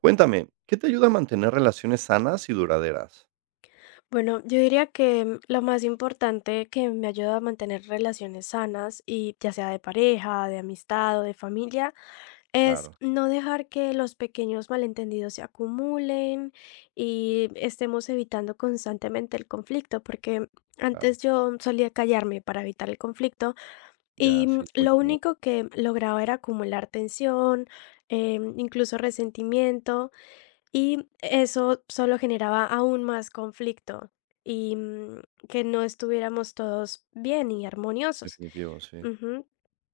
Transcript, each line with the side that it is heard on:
right: Cuéntame, ¿qué te ayuda a mantener relaciones sanas y duraderas?
left: Bueno, yo diría que lo más importante que me ayuda a mantener relaciones sanas, y ya sea de pareja, de amistad o de familia, es
right: Claro,
left: no dejar que los pequeños malentendidos se acumulen y estemos evitando constantemente el conflicto, porque antes
right: claro.
left: yo solía callarme para evitar el conflicto y
right: Ya, sí, es muy
left: lo
right: común.
left: único que lograba era acumular tensión, incluso resentimiento. Y eso solo generaba aún más conflicto y que no estuviéramos todos bien y armoniosos.
right: Definitivo, sí.
left: Ujú.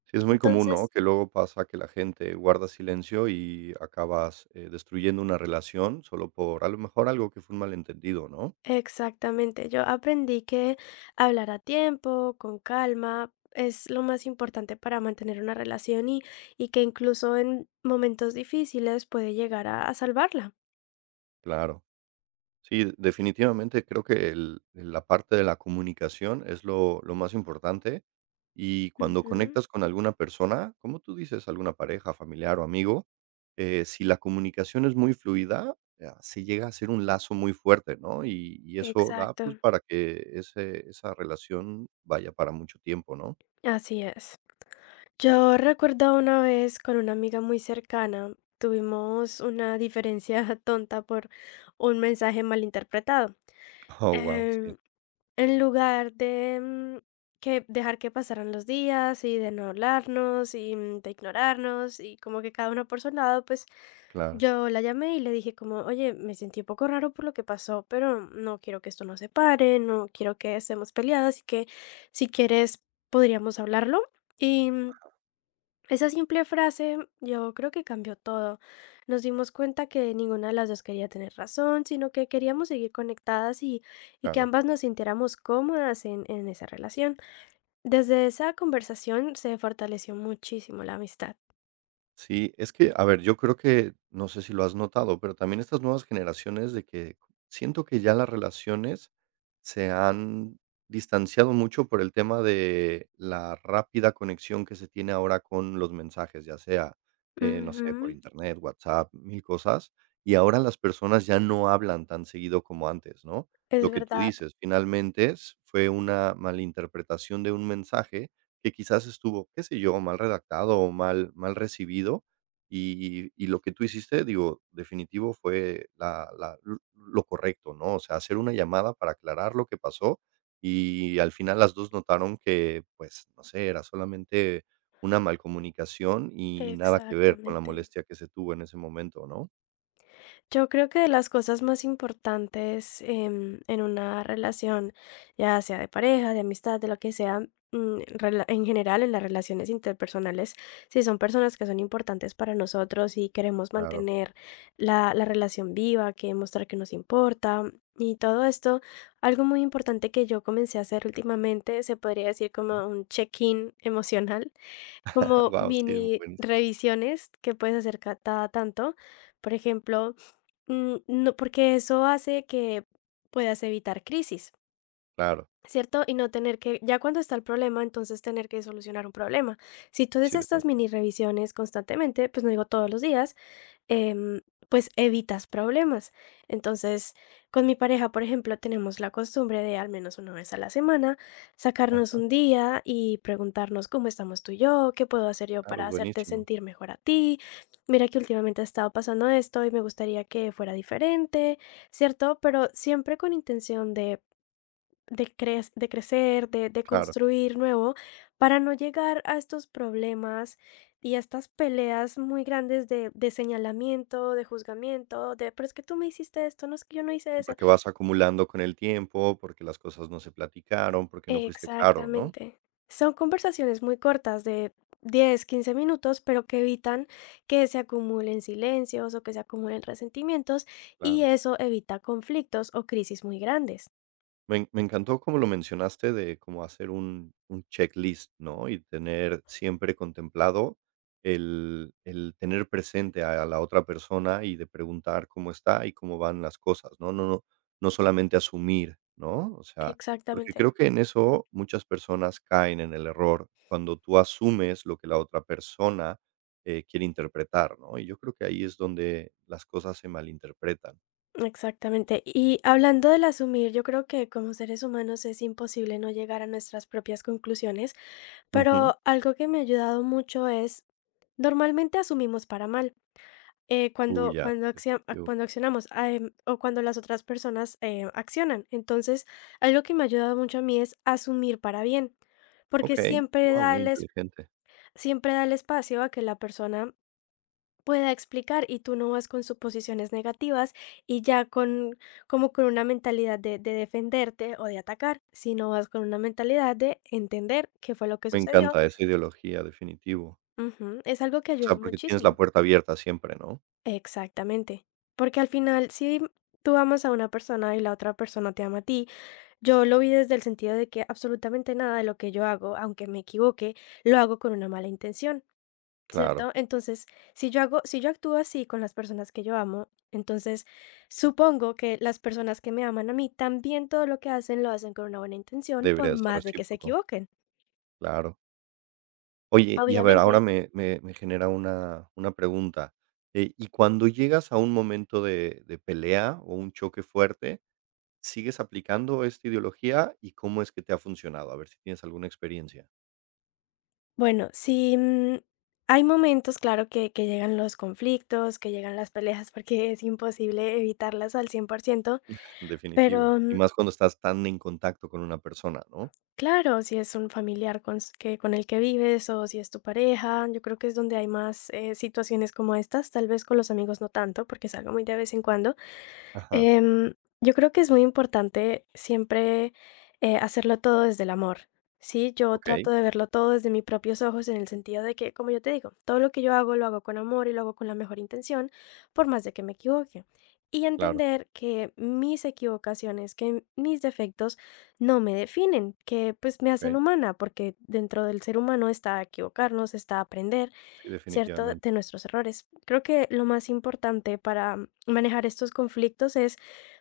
right: Sí, es muy común, ¿no?
left: Entonces,
right: Que luego pasa que la gente guarda silencio y acabas, destruyendo una relación solo por, a lo mejor, algo que fue un malentendido, ¿no?
left: exactamente, yo aprendí que hablar a tiempo, con calma, es lo más importante para mantener una relación y que incluso en momentos difíciles puede llegar a salvarla.
right: Claro. Sí, definitivamente creo que la parte de la comunicación es lo más importante y cuando
left: Ujú.
right: conectas con alguna persona, como tú dices, alguna pareja, familiar o amigo, si la comunicación es muy fluida, se llega a ser un lazo muy fuerte, ¿no? Y eso da
left: Exacto,
right: pues para que esa relación vaya para mucho tiempo, ¿no?
left: así es. Yo recuerdo una vez con una amiga muy cercana, tuvimos una diferencia tonta por un mensaje malinterpretado.
right: Oh, wow, sí.
left: Em, en lugar de que dejar que pasaran los días y de no hablarnos y de ignorarnos y como que cada uno por su lado, pues
right: Sí, claro,
left: yo la llamé y le dije como, oye, me sentí un poco raro por lo que pasó, pero no quiero que esto nos separe, no quiero que estemos peleadas y que si quieres podríamos hablarlo. Y mm, Esa simple frase yo creo que cambió todo. Nos dimos cuenta que ninguna de las dos quería tener razón, sino que queríamos seguir conectadas y que
right: claro.
left: ambas nos sintiéramos cómodas en esa relación. Desde esa conversación se fortaleció muchísimo la amistad.
right: Sí, es que, a ver, yo creo que, no sé si lo has notado, pero también estas nuevas generaciones de que siento que ya las relaciones se han distanciado mucho por el tema de la rápida conexión que se tiene ahora con los mensajes, ya sea, no sé, por
left: Ujú,
right: internet, WhatsApp, mil cosas, y ahora las personas ya no hablan tan seguido como antes, ¿no?
left: es
right: Lo que tú
left: verdad,
right: dices, finalmente fue una malinterpretación de un mensaje que quizás estuvo, qué sé yo, mal redactado o mal recibido, y lo que tú hiciste, digo, definitivo fue la la l lo correcto, ¿no? O sea, hacer una llamada para aclarar lo que pasó, y al final las 2 notaron que, pues, no sé, era solamente una mal comunicación y nada que ver con la
left: exactamente.
right: molestia que se tuvo en ese momento, ¿no?
left: Yo creo que de las cosas más importantes en una relación, ya sea de pareja, de amistad, de lo que sea, en general en las relaciones interpersonales, si son personas que son importantes para nosotros y queremos
right: Claro.
left: mantener la relación viva, que mostrar que nos importa y todo esto, algo muy importante que yo comencé a hacer últimamente, se podría decir como un check-in emocional, como
right: Wow, sí,
left: mini
right: buenísimo.
left: revisiones que puedes hacer cada tanto. Por ejemplo, no, porque eso hace que puedas evitar crisis,
right: Claro,
left: ¿cierto? Y no tener que, ya cuando está el problema, entonces tener que solucionar un problema. Si tú haces
right: sí,
left: estas
right: definitiva.
left: mini revisiones constantemente, pues no digo todos los días, em, pues evitas problemas. Entonces, con mi pareja, por ejemplo, tenemos la costumbre de al menos una vez a la semana
right: Ajá,
left: sacarnos un día y preguntarnos cómo estamos tú y yo, qué puedo hacer yo
right: claro,
left: para
right: es
left: hacerte
right: buenísimo.
left: sentir mejor a ti. Mira que últimamente ha estado pasando esto y me gustaría que fuera diferente, ¿cierto? Pero siempre con intención de crecer, de
right: Claro.
left: construir nuevo, para no llegar a estos problemas y a estas peleas muy grandes de señalamiento, de juzgamiento, de, pero es que tú me hiciste esto, no es que yo no hice eso.
right: Porque vas acumulando con el tiempo, porque las cosas no se platicaron, porque no fuiste claro, ¿no?
left: Exactamente. Son conversaciones muy cortas de 10, 15 minutos, pero que evitan que se acumulen silencios o que se acumulen resentimientos y
right: Claro.
left: eso evita conflictos o crisis muy grandes.
right: Me encantó como lo mencionaste de cómo hacer un checklist, ¿no? Y tener siempre contemplado el tener presente a la otra persona y de preguntar cómo está y cómo van las cosas, ¿no? No solamente asumir, ¿no? O sea, porque
left: Exactamente.
right: creo que en eso muchas personas caen en el error cuando tú asumes lo que la otra persona, quiere interpretar, ¿no? Y yo creo que ahí es donde las cosas se malinterpretan.
left: Exactamente. Y hablando del asumir, yo creo que como seres humanos es imposible no llegar a nuestras propias conclusiones,
right: Ujú.
left: pero algo que me ha ayudado mucho es, normalmente asumimos para mal.
right: Uy, ya, definitivo.
left: Cuando accionamos o cuando las otras personas accionan. Entonces, algo que me ha ayudado mucho a mí es asumir para bien, porque
right: Okey, guau, muy inteligente.
left: siempre da el espacio a que la persona pueda explicar y tú no vas con suposiciones negativas y ya con como con una mentalidad de defenderte o de atacar, sino vas con una mentalidad de entender qué fue lo que
right: Me
left: sucedió.
right: encanta esa ideología, definitivo.
left: Ujú. Es algo que
right: O sea,
left: ayuda
right: porque tienes la
left: muchísimo.
right: puerta abierta siempre, ¿no?
left: Exactamente. Porque al final, si tú amas a una persona y la otra persona te ama a ti, yo lo vi desde el sentido de que absolutamente nada de lo que yo hago, aunque me equivoque, lo hago con una mala intención.
right: Claro,
left: ¿Cierto? Entonces, si yo actúo así con las personas que yo amo, entonces supongo que las personas que me aman a mí también todo lo que hacen lo hacen con una buena intención, por
right: debería ser
left: más de que se
right: recíproco,
left: equivoquen.
right: claro. Oye, y a ver, ahora
left: Obviamente,
right: me genera una pregunta, y cuando llegas a un momento de pelea o un choque fuerte, ¿sigues aplicando esta ideología y cómo es que te ha funcionado? A ver si tienes alguna experiencia.
left: bueno, si, mm, hay momentos, claro, que llegan los conflictos, que llegan las peleas, porque es imposible evitarlas al 100%
right: Definitivo.
left: pero
right: Y más cuando estás tan en contacto con una persona, ¿no?
left: claro, si es un familiar con el que vives o si es tu pareja, yo creo que es donde hay más situaciones como estas, tal vez con los amigos no tanto, porque es algo muy de vez en cuando.
right: Ajá,
left: Em, yo creo que es muy importante siempre, hacerlo todo desde el amor, ¿sí? Yo
right: okey,
left: trato de verlo todo desde mis propios ojos en el sentido de que, como yo te digo, todo lo que yo hago lo hago con amor y lo hago con la mejor intención, por más de que me equivoque. Y
right: claro,
left: entender que mis equivocaciones, que mis defectos no me definen, que pues me hacen
right: okey.
left: humana, porque dentro del ser humano está equivocarnos, está aprender.
right: Sí,
left: ¿Cierto?
right: definitivamente,
left: De nuestros errores. Creo que lo más importante para manejar estos conflictos es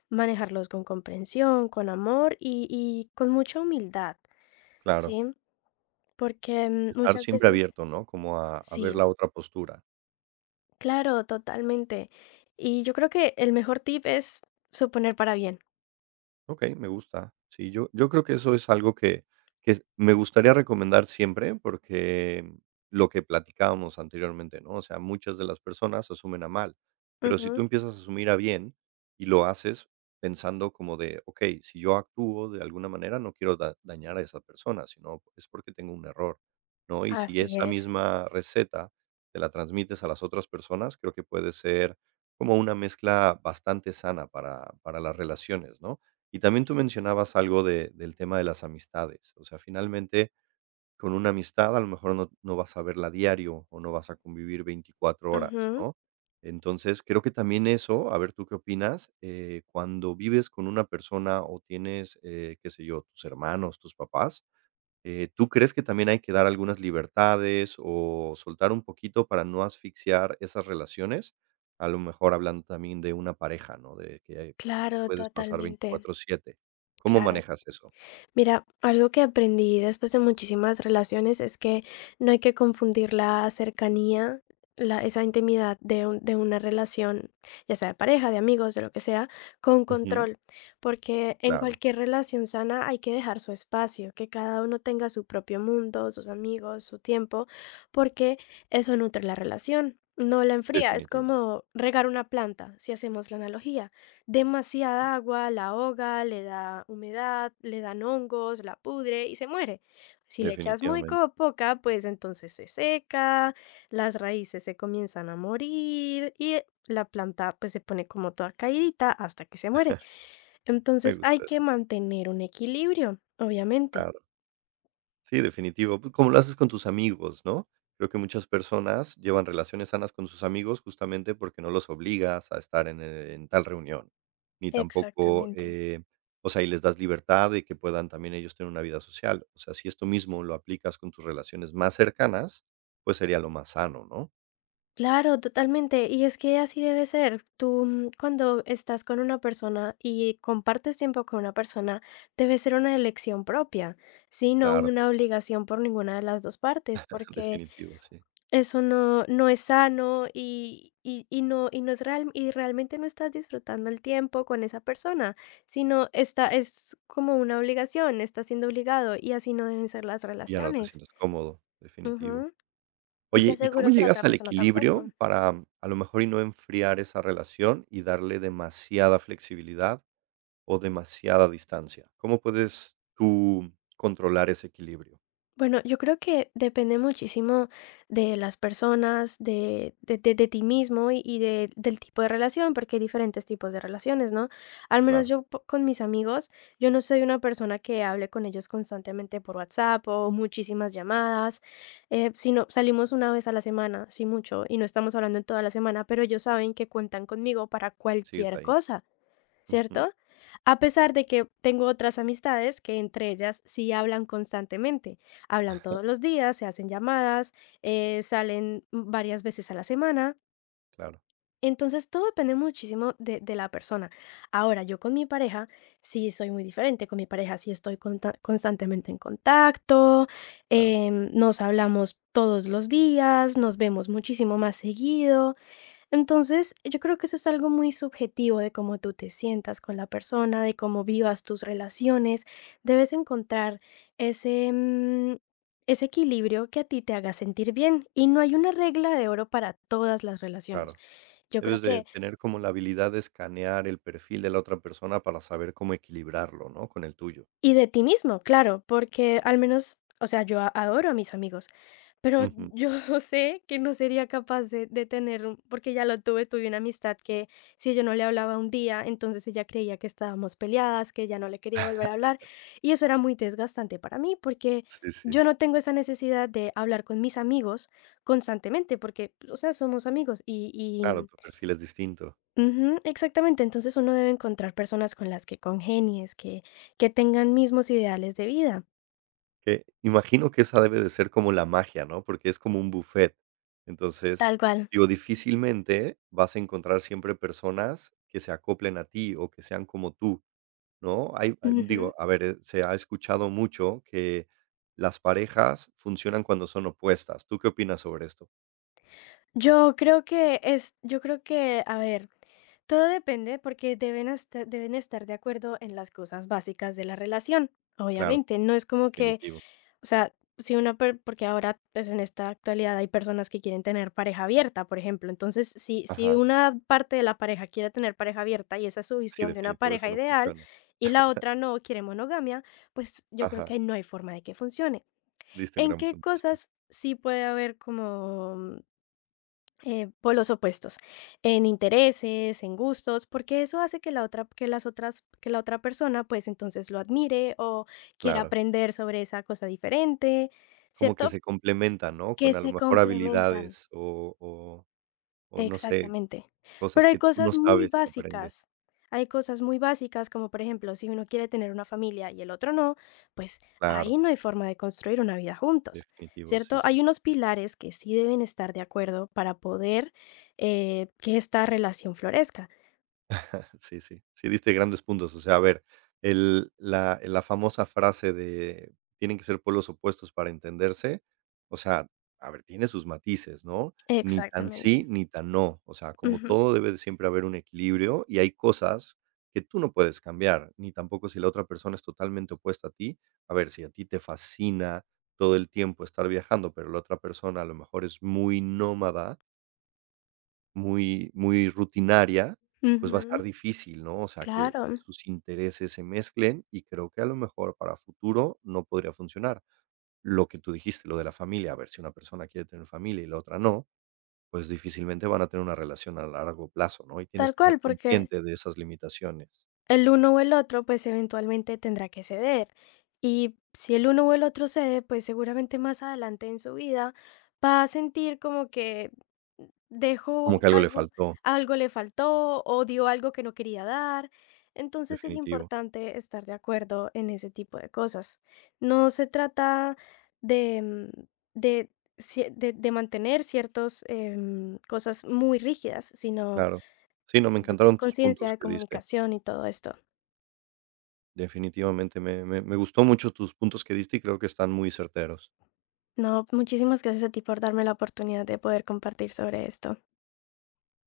left: manejarlos con comprensión, con amor y con mucha humildad,
right: claro.
left: ¿sí? Porque
right: Estar
left: muchas
right: siempre
left: veces,
right: abierto, ¿no? Como a ver
left: sí,
right: la otra postura.
left: claro, totalmente. Y yo creo que el mejor tip es suponer para bien.
right: Okey, me gusta. Sí, yo creo que eso es algo que me gustaría recomendar siempre, porque lo que platicábamos anteriormente, ¿no? O sea, muchas de las personas asumen a mal, pero si tú
left: Ujú.
right: empiezas a asumir a bien y lo haces pensando como de: "Okey, si yo actúo de alguna manera, no quiero da dañar a esa persona, sino es porque tengo un error", ¿no? Y si
left: Así
right: esa
left: es.
right: misma receta te la transmites a las otras personas, creo que puede ser como una mezcla bastante sana para las relaciones, ¿no? Y también tú mencionabas algo de del tema de las amistades. O sea, finalmente, con una amistad a lo mejor no vas a verla diario o no vas a convivir 24 horas,
left: Ujú.
right: ¿no? Entonces, creo que también eso, a ver tú qué opinas, cuando vives con una persona o tienes, qué sé yo, tus hermanos, tus papás, ¿tú crees que también hay que dar algunas libertades o soltar un poquito para no asfixiar esas relaciones? A lo mejor hablando también de una pareja, ¿no? De que
left: Claro,
right: puedes pasar
left: totalmente,
right: 24/7. ¿Cómo
left: claro.
right: manejas eso?
left: Mira, algo que aprendí después de muchísimas relaciones es que no hay que confundir la cercanía, esa intimidad de una relación, ya sea de pareja, de amigos, de lo que sea, con
right: Ujú,
left: control, porque en
right: claro,
left: cualquier relación sana hay que dejar su espacio, que cada uno tenga su propio mundo, sus amigos, su tiempo, porque eso nutre la relación. No la enfría, es
right: definitivo,
left: como regar una planta, si hacemos la analogía demasiada agua, la ahoga, le da humedad, le dan hongos, la pudre y se muere. Si le echas
right: definitivamente.
left: poca, pues entonces se seca, las raíces se comienzan a morir y la planta pues se pone como toda caídita hasta que se muere.
right: Me
left: Entonces hay
right: gusta
left: que
right: eso,
left: mantener un equilibrio, obviamente.
right: claro. Sí, definitivo. Pues, como lo haces con tus amigos, ¿no? Creo que muchas personas llevan relaciones sanas con sus amigos justamente porque no los obligas a estar en tal reunión, ni tampoco,
left: Exactamente.
right: o sea, y les das libertad de que puedan también ellos tener una vida social. O sea, si esto mismo lo aplicas con tus relaciones más cercanas, pues sería lo más sano, ¿no?
left: Claro, totalmente. Y es que así debe ser. Tú, cuando estás con una persona y compartes tiempo con una persona, debe ser una elección propia, ¿sí? No
right: Claro,
left: una obligación por ninguna de las dos partes, porque
right: definitivo, sí.
left: eso no es sano y no es real, y realmente no estás disfrutando el tiempo con esa persona, es como una obligación, estás siendo obligado y así no deben ser las
right: Y ya no te
left: relaciones.
right: sientes cómodo, definitivo.
left: Ujú. Y te
right: Oye, ¿y cómo
left: aseguro que la
right: llegas
left: otra
right: al
left: persona
right: equilibrio
left: tampoco.
right: para, a lo mejor, y no enfriar esa relación y darle demasiada flexibilidad o demasiada distancia? ¿Cómo puedes tú controlar ese equilibrio?
left: Bueno, yo creo que depende muchísimo de las personas, de ti mismo del tipo de relación, porque hay diferentes tipos de relaciones, ¿no? Al menos
right: Claro,
left: con mis amigos, yo no soy una persona que hable con ellos constantemente por WhatsApp o muchísimas llamadas, sino salimos una vez a la semana, sí mucho, y no estamos hablando en toda la semana, pero ellos saben que cuentan conmigo para
right: sigues
left: cualquier
right: ahí.
left: cosa.
right: Ujú,
left: ¿Cierto? A pesar de que tengo otras amistades que entre ellas sí hablan constantemente, hablan todos los días, se hacen llamadas, salen varias veces a la semana.
right: claro,
left: Entonces todo depende muchísimo de la persona. Ahora, yo con mi pareja sí soy muy diferente, con mi pareja sí estoy constantemente en contacto,
right: claro,
left: nos hablamos todos los días, nos vemos muchísimo más seguido, entonces, yo creo que eso es algo muy subjetivo de cómo tú te sientas con la persona, de cómo vivas tus relaciones. Debes encontrar ese, mm, ese equilibrio que a ti te haga sentir bien. Y no hay una regla de oro para todas las relaciones.
right: claro.
left: Yo creo
right: Debes de
left: que,
right: tener como la habilidad de escanear el perfil de la otra persona para saber cómo equilibrarlo, ¿no?, con el tuyo.
left: y de ti mismo, claro, porque al menos, o sea, adoro a mis amigos. Pero
right: Ujú.
left: yo sé que no sería capaz de, porque ya lo tuve, tuve una amistad que si yo no le hablaba un día, entonces ella creía que estábamos peleadas, que ya no le quería volver a hablar. Y eso era muy desgastante para mí, porque
right: Sí, sí.
left: yo no tengo esa necesidad de hablar con mis amigos constantemente, porque, o sea, somos amigos.
right: Claro, tu perfil es distinto.
left: Ujú, exactamente, entonces uno debe encontrar personas con las que congenies, que tengan mismos ideales de vida.
right: Que imagino que esa debe de ser como la magia, ¿no? Porque es como un buffet. Entonces,
left: Tal cual.
right: digo, difícilmente vas a encontrar siempre personas que se acoplen a ti o que sean como tú, ¿no?
left: Ujú.
right: Digo, a ver, se ha escuchado mucho que las parejas funcionan cuando son opuestas. ¿Tú qué opinas sobre esto?
left: Yo creo que, a ver, todo depende porque deben estar de acuerdo en las cosas básicas de la relación,
right: Claro,
left: obviamente, no es como que,
right: definitivo.
left: o sea, si una per porque ahora, pues, en esta actualidad hay personas que quieren tener pareja abierta, por ejemplo, entonces, si
right: Ajá.
left: una parte de la pareja quiere tener pareja abierta y esa es su
right: Sí,
left: visión de una
right: definitivo, eso
left: pareja
right: no
left: ideal,
right: funciona.
left: y la otra no quiere monogamia, pues, yo creo que
right: Ajá.
left: ahí no hay forma de que funcione.
right: Diste un
left: ¿En
right: gran
left: qué
right: punto, sí.
left: cosas sí puede haber como polos opuestos en intereses, en gustos, porque eso hace que la otra, que las otras, que la otra persona, pues entonces lo admire o quiera
right: Claro.
left: aprender sobre esa cosa diferente,
right: Como que
left: ¿cierto?
right: se complementan, ¿no?
left: Que
right: Con a lo
left: se
right: mejor
left: complementan.
right: habilidades o no sé,
left: Exactamente.
right: cosas
left: Pero hay
right: que tú
left: cosas
right: no
left: muy
right: sabes que aprendes.
left: básicas. Hay cosas muy básicas, como por ejemplo, si uno quiere tener una familia y el otro no, pues
right: Claro,
left: ahí no hay forma de construir una vida juntos,
right: definitivo,
left: ¿cierto? Hay unos pilares que sí deben estar de acuerdo para poder que esta relación florezca.
right: sí, sí. Sí diste grandes puntos. O sea, a ver, el la la famosa frase de: "Tienen que ser pueblos opuestos para entenderse", o sea, a ver, tiene sus matices, ¿no? Ni tan sí,
left: Exactamente.
right: ni tan no. O sea, como
left: Ujú,
right: todo debe de siempre haber un equilibrio, y hay cosas que tú no puedes cambiar, ni tampoco si la otra persona es totalmente opuesta a ti. A ver, si a ti te fascina todo el tiempo estar viajando, pero la otra persona a lo mejor es muy nómada, muy rutinaria, pues va a estar
left: ujú.
right: difícil, ¿no? O sea, que
left: Claro,
right: sus intereses se mezclen, y creo que a lo mejor para futuro no podría funcionar. Lo que tú dijiste, lo de la familia, a ver, si una persona quiere tener familia y la otra no, pues difícilmente van a tener una relación a largo plazo, ¿no? Y
left: tal
right: tienes que
left: cual,
right: ser
left: porque
right: consciente de esas limitaciones.
left: el uno o el otro, pues, eventualmente tendrá que ceder. Y si el uno o el otro cede, pues, seguramente más adelante en su vida va a sentir como que
right: Como
left: dejó
right: que algo le
left: algo,
right: faltó,
left: algo le faltó o dio algo que no quería dar. Entonces, es
right: definitivo,
left: importante estar de acuerdo en ese tipo de cosas. No se trata de, mm, de sie de mantener cosas muy rígidas, sino
right: claro. Sí, no, me
left: de
right: encantaron tus
left: conciencia,
right: puntos
left: de
right: que diste.
left: comunicación y todo esto.
right: Definitivamente me gustó mucho tus puntos que diste, y creo que están muy certeros.
left: No, muchísimas gracias a ti por darme la oportunidad de poder compartir sobre esto.